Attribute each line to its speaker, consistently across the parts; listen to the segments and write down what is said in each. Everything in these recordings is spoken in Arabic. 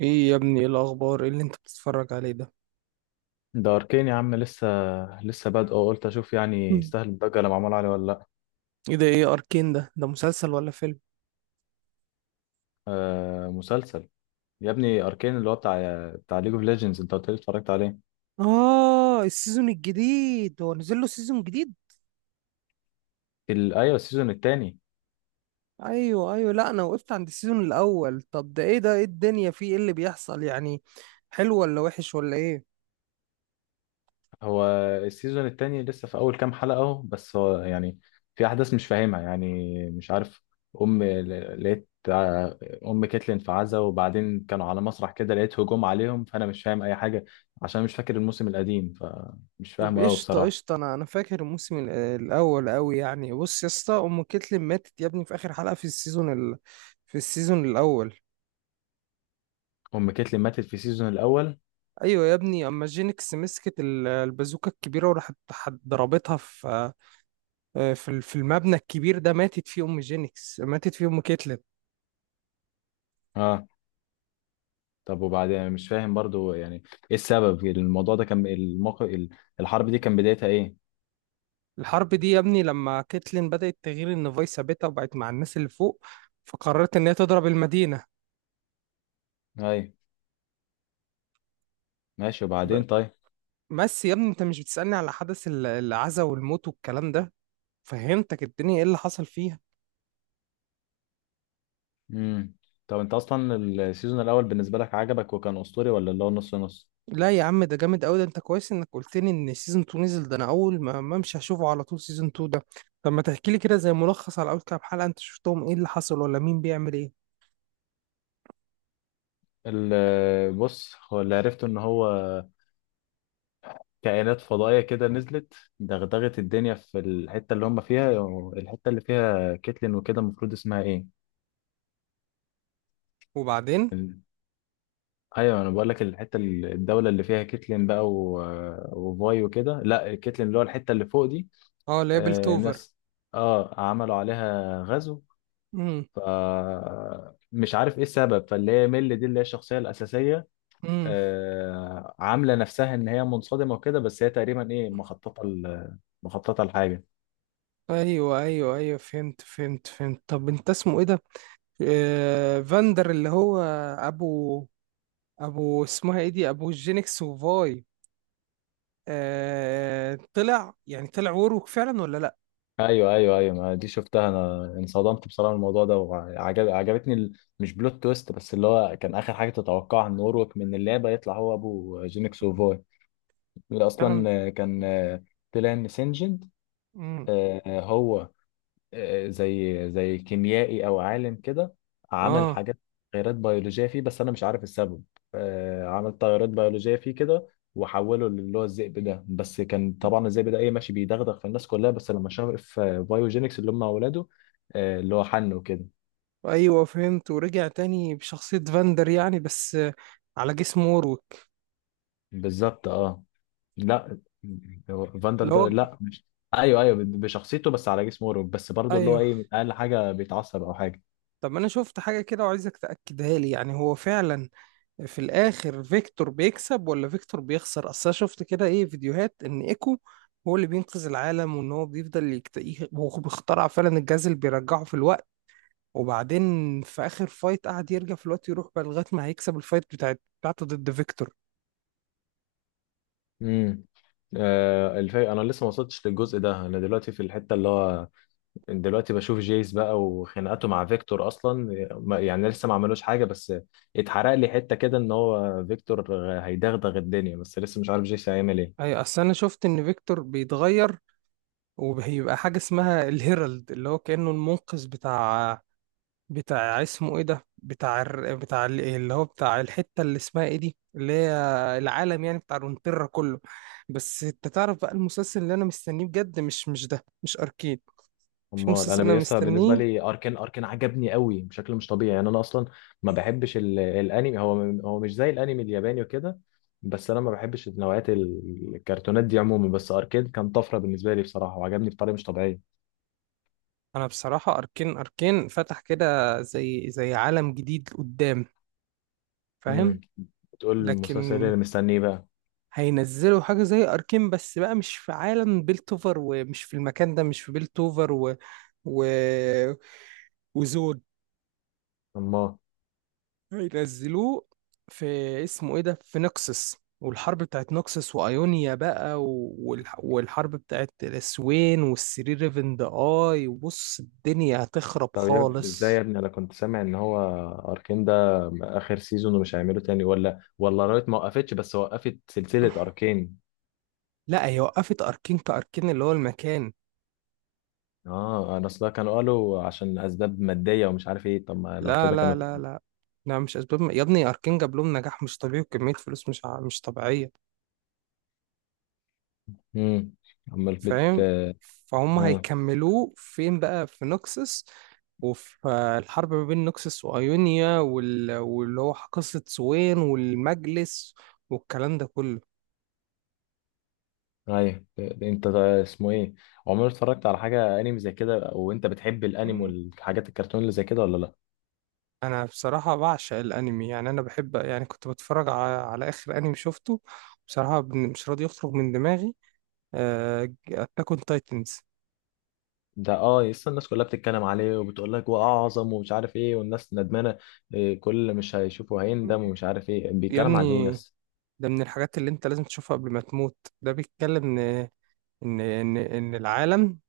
Speaker 1: ايه يا ابني؟ ايه الاخبار؟ ايه اللي انت بتتفرج عليه ده؟
Speaker 2: ده اركين يا عم، لسه بادئه، قلت اشوف يعني
Speaker 1: مم.
Speaker 2: يستاهل الضجه اللي معمول عليه ولا لا.
Speaker 1: ايه ده؟ ايه اركين ده؟ ده مسلسل ولا فيلم؟
Speaker 2: آه مسلسل. يا ابني اركين اللي هو بتاع ليج اوف ليجندز انت قلت لي اتفرجت عليه.
Speaker 1: آه، السيزون الجديد، هو نزل له سيزون جديد؟
Speaker 2: ايوه السيزون التاني.
Speaker 1: أيوه أيوه. لا، أنا وقفت عند السيزون الأول. طب ده إيه؟ ده إيه الدنيا فيه؟ إيه اللي بيحصل يعني؟ حلو ولا وحش ولا إيه؟
Speaker 2: هو السيزون التاني لسه في اول كام حلقه اهو، بس هو يعني في احداث مش فاهمها يعني، مش عارف. ام ل- لقيت آه، ام كيتلين في عزا، وبعدين كانوا على مسرح كده لقيت هجوم عليهم، فانا مش فاهم اي حاجه عشان مش فاكر الموسم القديم، فمش
Speaker 1: طب
Speaker 2: فاهمه قوي
Speaker 1: قشطة
Speaker 2: بصراحه.
Speaker 1: قشطة، أنا فاكر الموسم الأول أوي. يعني بص يا اسطى، أم كتلم ماتت يا ابني في آخر حلقة في السيزون في السيزون الأول.
Speaker 2: ام كيتلين ماتت في السيزون الاول.
Speaker 1: أيوه يا ابني، أما جينكس مسكت البازوكة الكبيرة وراحت ضربتها في في في المبنى الكبير ده، ماتت فيه ام جينكس، ماتت فيه ام كيتلين.
Speaker 2: اه، طب وبعدين مش فاهم برضو، يعني ايه السبب؟ الموضوع ده كان الموقف، الحرب دي كان بدايتها ايه؟
Speaker 1: الحرب دي يا ابني لما كيتلين بدأت تغير ان فايس ثابتة وبقت مع الناس اللي فوق، فقررت ان هي تضرب المدينة.
Speaker 2: ايوه، ماشي،
Speaker 1: ب-
Speaker 2: وبعدين؟ طيب.
Speaker 1: بس يا ابني، انت مش بتسألني على حدث العزا والموت والكلام ده؟ فهمتك الدنيا ايه اللي حصل فيها.
Speaker 2: امم. طب انت اصلا السيزون الاول بالنسبه لك عجبك وكان اسطوري، ولا اللي هو نص نص؟
Speaker 1: لا يا عم، ده جامد قوي. ده انت كويس انك قلت لي ان سيزون 2 نزل. ده انا اول ما امشي هشوفه على طول سيزون 2 ده. طب ما تحكي لي كده زي ملخص على اول كام حلقة انت شفتهم، ايه اللي حصل ولا مين بيعمل ايه؟
Speaker 2: بص، هو اللي عرفته ان هو كائنات فضائيه كده نزلت دغدغت الدنيا في الحته اللي هم فيها. الحته اللي فيها كيتلين وكده المفروض اسمها ايه؟
Speaker 1: وبعدين؟
Speaker 2: ايوه انا بقول لك، الحته الدوله اللي فيها كيتلين بقى، وفاي وكده. لا، كيتلين اللي هو الحته اللي فوق دي.
Speaker 1: اه، ليبل
Speaker 2: آه
Speaker 1: توفر.
Speaker 2: ناس، اه عملوا عليها غزو. ف مش عارف ايه السبب، فاللي هي ميل دي اللي هي الشخصيه الاساسيه
Speaker 1: امم.
Speaker 2: آه عامله نفسها ان هي منصدمه وكده، بس هي تقريبا ايه مخططه لحاجه.
Speaker 1: ايوه ايوه ايوه، فهمت فهمت فهمت. طب انت اسمه ايه ده؟ آه، فاندر اللي هو ابو ابو اسمها ايه دي، ابو جينكس وفاي؟ آه، طلع يعني طلع وروك فعلا ولا لا؟
Speaker 2: ايوه ايوه ايوه، ما دي شفتها، انا انصدمت بصراحه من الموضوع ده، وعجب عجبتني مش بلوت تويست، بس اللي هو كان اخر حاجه تتوقعها ان اوروك من اللعبه يطلع هو ابو جينكس وفوي، اللي
Speaker 1: فعلا.
Speaker 2: اصلا كان طلع ان سينجنت.
Speaker 1: امم.
Speaker 2: هو زي زي كيميائي او عالم كده، عمل
Speaker 1: اه.
Speaker 2: حاجات، تغيرات بيولوجيه فيه، بس انا مش عارف السبب. عمل تغيرات بيولوجيه فيه كده وحوله اللي هو الذئب ده، بس كان طبعا الذئب ده ايه ماشي بيدغدغ في الناس كلها، بس لما شاف في بايوجينكس اللي هم اولاده، اللي هو حنه كده.
Speaker 1: ايوه، فهمت. ورجع تاني بشخصية فاندر يعني، بس آه، على جسم ووروك.
Speaker 2: بالظبط، اه. لا، هو فاندر
Speaker 1: اللي
Speaker 2: ده
Speaker 1: هو
Speaker 2: لا مش، ايوه ايوه بشخصيته بس على جسم اوروب، بس برضه اللي هو
Speaker 1: ايوه.
Speaker 2: ايه اقل حاجه بيتعصب او حاجه.
Speaker 1: طب انا شفت حاجة كده وعايزك تأكدها لي، يعني هو فعلا في الاخر فيكتور بيكسب ولا فيكتور بيخسر؟ اصل انا شفت كده ايه فيديوهات ان ايكو هو اللي بينقذ العالم، وان هو بيفضل يكتئب، هو بيخترع فعلا الجهاز اللي بيرجعه في الوقت، وبعدين في اخر فايت قعد يرجع في الوقت يروح بقى لغايه ما هيكسب الفايت بتاعته ضد فيكتور.
Speaker 2: امم. انا لسه ما وصلتش للجزء ده، انا دلوقتي في الحته اللي هو، دلوقتي بشوف جيس بقى وخناقاته مع فيكتور اصلا. يعني لسه ما عملوش حاجه، بس اتحرق لي حته كده ان هو فيكتور هيدغدغ الدنيا، بس لسه مش عارف جيس هيعمل ايه.
Speaker 1: اي، اصل انا شفت ان فيكتور بيتغير وبيبقى حاجه اسمها الهيرالد، اللي هو كانه المنقذ بتاع اسمه ايه ده، بتاع بتاع اللي هو بتاع الحته اللي اسمها ايه دي، اللي هي العالم يعني، بتاع رونتيرا كله. بس انت تعرف بقى المسلسل اللي انا مستنيه بجد؟ مش ده، مش اركين. في
Speaker 2: امال
Speaker 1: مسلسل انا
Speaker 2: انا لسه، بالنسبه
Speaker 1: مستنيه.
Speaker 2: لي اركان عجبني قوي بشكل مش طبيعي، يعني انا اصلا ما بحبش الانمي، هو هو مش زي الانمي الياباني وكده، بس انا ما بحبش نوعيات الكرتونات دي عموما، بس اركان كان طفره بالنسبه لي بصراحه، وعجبني بطريقه مش طبيعيه.
Speaker 1: انا بصراحه اركين، اركين فتح كده زي عالم جديد قدام. فاهم؟
Speaker 2: تقول المسلسل إيه
Speaker 1: لكن
Speaker 2: اللي مستنيه بقى؟
Speaker 1: هينزلوا حاجه زي اركين بس بقى، مش في عالم بيلتوفر، ومش في المكان ده، مش في بيلتوفر، و... وزود.
Speaker 2: الله.
Speaker 1: هينزلوه في اسمه ايه ده، في نكسس، والحرب بتاعت نكسس وايونيا بقى، والحرب بتاعت الاسوين، والسري ريفن ذا اي، وبص الدنيا هتخرب
Speaker 2: طب يا ابني ازاي؟
Speaker 1: خالص.
Speaker 2: يا ابني انا كنت سامع ان هو اركين ده اخر سيزون ومش هيعمله تاني، ولا ولا رايت ما وقفتش بس وقفت سلسلة اركين.
Speaker 1: لا، هي وقفت اركين كاركين اللي هو المكان.
Speaker 2: اه، انا اصلا كانوا قالوا عشان اسباب مادية ومش عارف ايه، طب ما لو
Speaker 1: لا
Speaker 2: كده
Speaker 1: لا
Speaker 2: كانوا.
Speaker 1: لا لا لا مش اسباب يا ابني. اركين جاب لهم نجاح مش طبيعي وكمية فلوس مش طبيعية.
Speaker 2: امم. امال
Speaker 1: فاهم؟ فهم.
Speaker 2: اه.
Speaker 1: هيكملوه فين بقى؟ في نوكسس، وفي آه، الحرب ما بين نوكسس وأيونيا، واللي هو قصة سوين والمجلس والكلام ده كله.
Speaker 2: ايوه، انت ده اسمه ايه؟ عمرك اتفرجت على حاجة انمي زي كده وانت بتحب الانمي والحاجات الكرتون اللي زي كده ولا لا؟
Speaker 1: انا بصراحة بعشق الانمي. يعني انا بحب، يعني كنت بتفرج على، على اخر انمي شفته بصراحة مش راضي يخرج من دماغي، اتاك اون تايتنز.
Speaker 2: ده اه، لسه الناس كلها بتتكلم عليه وبتقول لك واعظم ومش عارف ايه، والناس ندمانه إيه، كل اللي مش هيشوفه هيندم ومش عارف ايه.
Speaker 1: يا
Speaker 2: بيتكلم عن ايه
Speaker 1: ابني،
Speaker 2: بس؟
Speaker 1: ده من الحاجات اللي انت لازم تشوفها قبل ما تموت. ده بيتكلم ان إن العالم،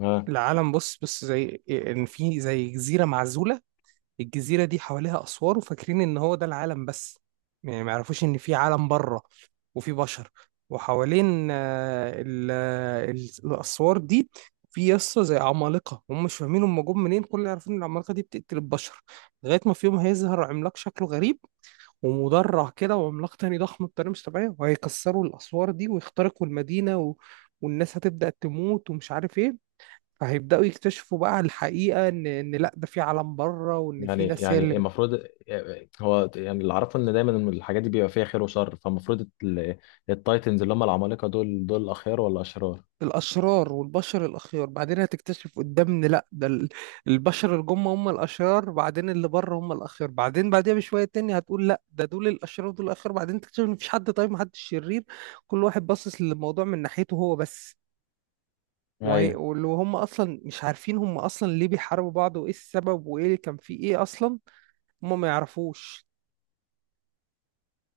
Speaker 2: اه،
Speaker 1: العالم بص، بص زي ان في زي جزيره معزوله. الجزيره دي حواليها اسوار، وفاكرين ان هو ده العالم بس. يعني ما يعرفوش ان في عالم بره، وفي بشر، وحوالين آه، آه، الاسوار دي في يسطا زي عمالقه. هم مش فاهمين هم جم منين، كل اللي عارفين ان العمالقه دي بتقتل البشر. لغايه ما في يوم هيظهر عملاق شكله غريب ومدرع كده، وعملاق تاني ضخم بطريقه مش طبيعيه، وهيكسروا الاسوار دي ويخترقوا المدينه، والناس هتبدأ تموت ومش عارف ايه. فهيبدأوا يكتشفوا بقى الحقيقة، إن لأ، ده في عالم بره، وإن في
Speaker 2: يعني
Speaker 1: ناس هي اللي
Speaker 2: يعني المفروض هو يعني اللي اعرفه ان دايما الحاجات دي بيبقى فيها خير وشر، فالمفروض التايتنز اللي هم العمالقه دول، دول اخيار ولا اشرار؟
Speaker 1: الأشرار، والبشر الأخيار. بعدين هتكتشف قدام إن لأ، ده البشر اللي جم هم الأشرار، بعدين اللي بره هم الأخيار، بعدين بعديها بشوية تاني هتقول لأ، ده دول الأشرار ودول الأخيار، بعدين تكتشف إن مفيش حد طيب محدش شرير. كل واحد باصص للموضوع من ناحيته هو بس.
Speaker 2: ايوه
Speaker 1: واللي هم أصلا مش عارفين هم أصلا ليه بيحاربوا بعض، وإيه السبب، وإيه اللي كان فيه إيه أصلا. هم ما يعرفوش.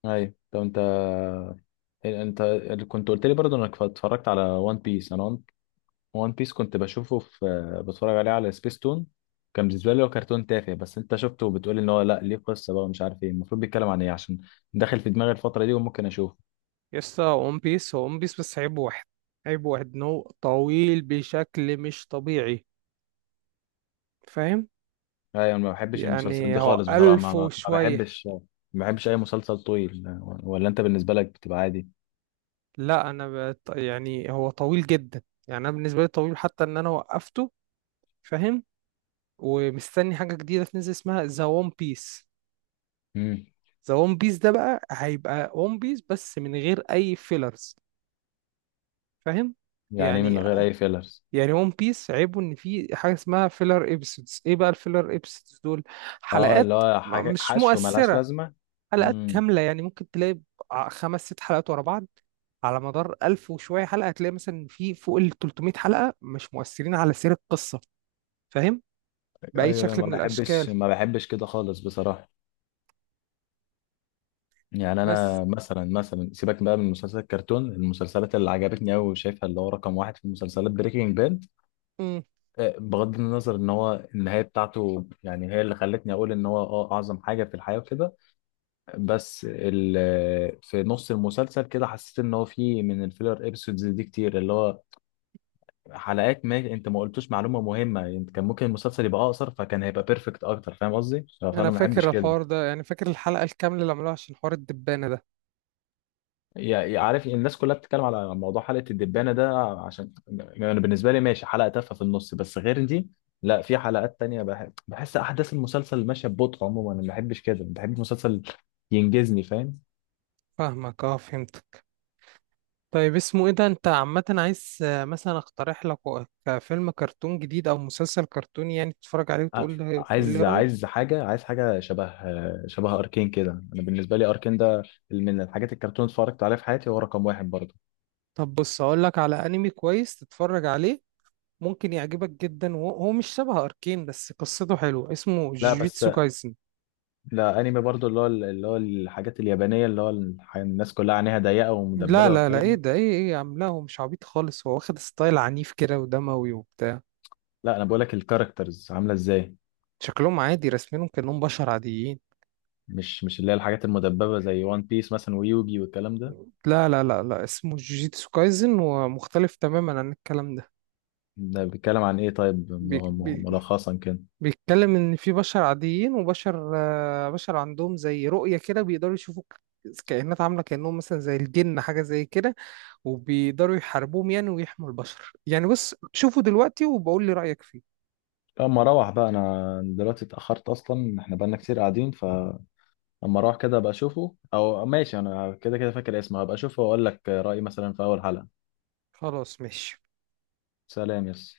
Speaker 2: ايوه. طب انت إيه، انت كنت قلت لي برضه انك اتفرجت على وان بيس. انا وان بيس كنت بشوفه في، بتفرج عليه على سبيستون، كان بالنسبه لي هو كرتون تافه، بس انت شفته وبتقول ان هو لا ليه قصه بقى ومش عارف ايه. المفروض بيتكلم عن ايه؟ عشان داخل في دماغي الفتره دي وممكن اشوفه.
Speaker 1: يسطا، ون بيس هو ون بيس، بس عيبه واحد. عيبه واحد انه طويل بشكل مش طبيعي. فاهم؟
Speaker 2: ايوه، انا ما بحبش المسلسلات
Speaker 1: يعني
Speaker 2: دي
Speaker 1: هو
Speaker 2: خالص بصراحه،
Speaker 1: ألف
Speaker 2: ما
Speaker 1: وشوية.
Speaker 2: بحبش. ما بحبش اي مسلسل طويل، ولا انت بالنسبه لك بتبقى عادي؟
Speaker 1: لا، يعني هو طويل جدا، يعني أنا بالنسبة لي طويل حتى إن أنا وقفته. فاهم؟ ومستني حاجة جديدة تنزل اسمها ذا ون بيس.
Speaker 2: امم.
Speaker 1: ذا ون بيس ده بقى هيبقى ون بيس بس من غير أي فيلرز. فاهم؟
Speaker 2: يعني إيه من
Speaker 1: يعني،
Speaker 2: غير اي فيلرز؟
Speaker 1: يعني ون بيس عيبه ان في حاجه اسمها فيلر ابيسودز. ايه بقى الفيلر ابيسودز دول؟
Speaker 2: اه، اللي
Speaker 1: حلقات
Speaker 2: هو حاجه
Speaker 1: مش
Speaker 2: حشو ملهاش
Speaker 1: مؤثره،
Speaker 2: لازمه.
Speaker 1: حلقات
Speaker 2: امم.
Speaker 1: كامله. يعني ممكن تلاقي خمس ست حلقات ورا بعض، على مدار ألف وشويه حلقه هتلاقي مثلا في فوق ال 300 حلقه مش مؤثرين على سير القصه. فاهم؟ باي
Speaker 2: ايوه،
Speaker 1: شكل
Speaker 2: ما
Speaker 1: من الاشكال.
Speaker 2: بحبش، ما بحبش كده خالص بصراحه. يعني
Speaker 1: بس.
Speaker 2: انا مثلا سيبك بقى من مسلسل الكرتون، المسلسلات اللي عجبتني قوي وشايفها اللي هو رقم واحد في المسلسلات، بريكنج باد،
Speaker 1: امم.
Speaker 2: بغض النظر ان هو النهايه بتاعته يعني هي اللي خلتني اقول ان هو اه اعظم حاجه في الحياه وكده، بس في نص المسلسل كده حسيت ان هو في من الفيلر ابيسودز دي كتير، اللي هو حلقات ما انت ما قلتوش معلومه مهمه، انت كان ممكن المسلسل يبقى اقصر، فكان هيبقى بيرفكت اكتر. فاهم قصدي؟
Speaker 1: انا
Speaker 2: فانا ما بحبش
Speaker 1: فاكر
Speaker 2: كده.
Speaker 1: الحوار ده، يعني فاكر الحلقه الكامله اللي عملوها عشان حوار الدبانه ده.
Speaker 2: عارف الناس كلها بتتكلم على موضوع حلقة الدبانة ده، عشان يعني بالنسبة لي ماشي حلقة تافهة في النص، بس غير دي لا، في حلقات تانية بحس أحداث المسلسل ماشية ببطء. عموما أنا ما بحبش كده، بحب مسلسل ينجزني، فاهم؟
Speaker 1: فاهمك، اه، فهمت. طيب اسمه ايه ده، انت عامة عايز آه، مثلا اقترح لك كفيلم كرتون جديد او مسلسل كرتوني يعني تتفرج عليه
Speaker 2: أ-
Speaker 1: وتقول لي، تقول لي
Speaker 2: عايز،
Speaker 1: رأيك؟
Speaker 2: عايز حاجة شبه، شبه أركين كده. أنا بالنسبة لي أركين ده من الحاجات الكرتون اتفرجت عليها في حياتي، هو رقم واحد برضه.
Speaker 1: طب بص، اقول لك على انمي كويس تتفرج عليه، ممكن يعجبك جدا، وهو مش شبه اركين بس قصته حلوة، اسمه
Speaker 2: لا بس،
Speaker 1: جيجيتسو كايسن.
Speaker 2: لا أنمي برضه اللي هو، اللي هو الحاجات اليابانية اللي هو الناس كلها عينيها ضيقة
Speaker 1: لا
Speaker 2: ومدببة
Speaker 1: لا لا
Speaker 2: والكلام
Speaker 1: ايه
Speaker 2: ده.
Speaker 1: ده؟ ايه ايه يا عم، لا، هو مش عبيط خالص، هو واخد ستايل عنيف كده ودموي وبتاع.
Speaker 2: لا، انا بقولك الكاركترز عامله ازاي،
Speaker 1: شكلهم عادي رسمينهم كأنهم بشر عاديين.
Speaker 2: مش اللي هي الحاجات المدببه زي وان بيس مثلا، ويوجي والكلام ده.
Speaker 1: لا، اسمه جوجيتسو كايزن، ومختلف تماما عن الكلام ده.
Speaker 2: ده بيتكلم عن ايه طيب؟
Speaker 1: بي بي
Speaker 2: ملخصا كده.
Speaker 1: بيتكلم ان في بشر عاديين، وبشر آه، بشر عندهم زي رؤية كده، بيقدروا يشوفوا كائنات عاملة كأنهم مثلا زي الجن، حاجة زي كده، وبيقدروا يحاربوهم يعني، ويحموا البشر يعني. بص شوفوا دلوقتي وبقول لي رأيك فيه.
Speaker 2: لما اروح بقى، انا دلوقتي اتاخرت اصلا، احنا بقالنا كتير قاعدين، فلما اروح كده ابقى اشوفه، او ماشي انا كده كده فاكر اسمه، هبقى اشوفه واقول لك رايي مثلا في اول حلقه.
Speaker 1: خلاص ماشي.
Speaker 2: سلام يس.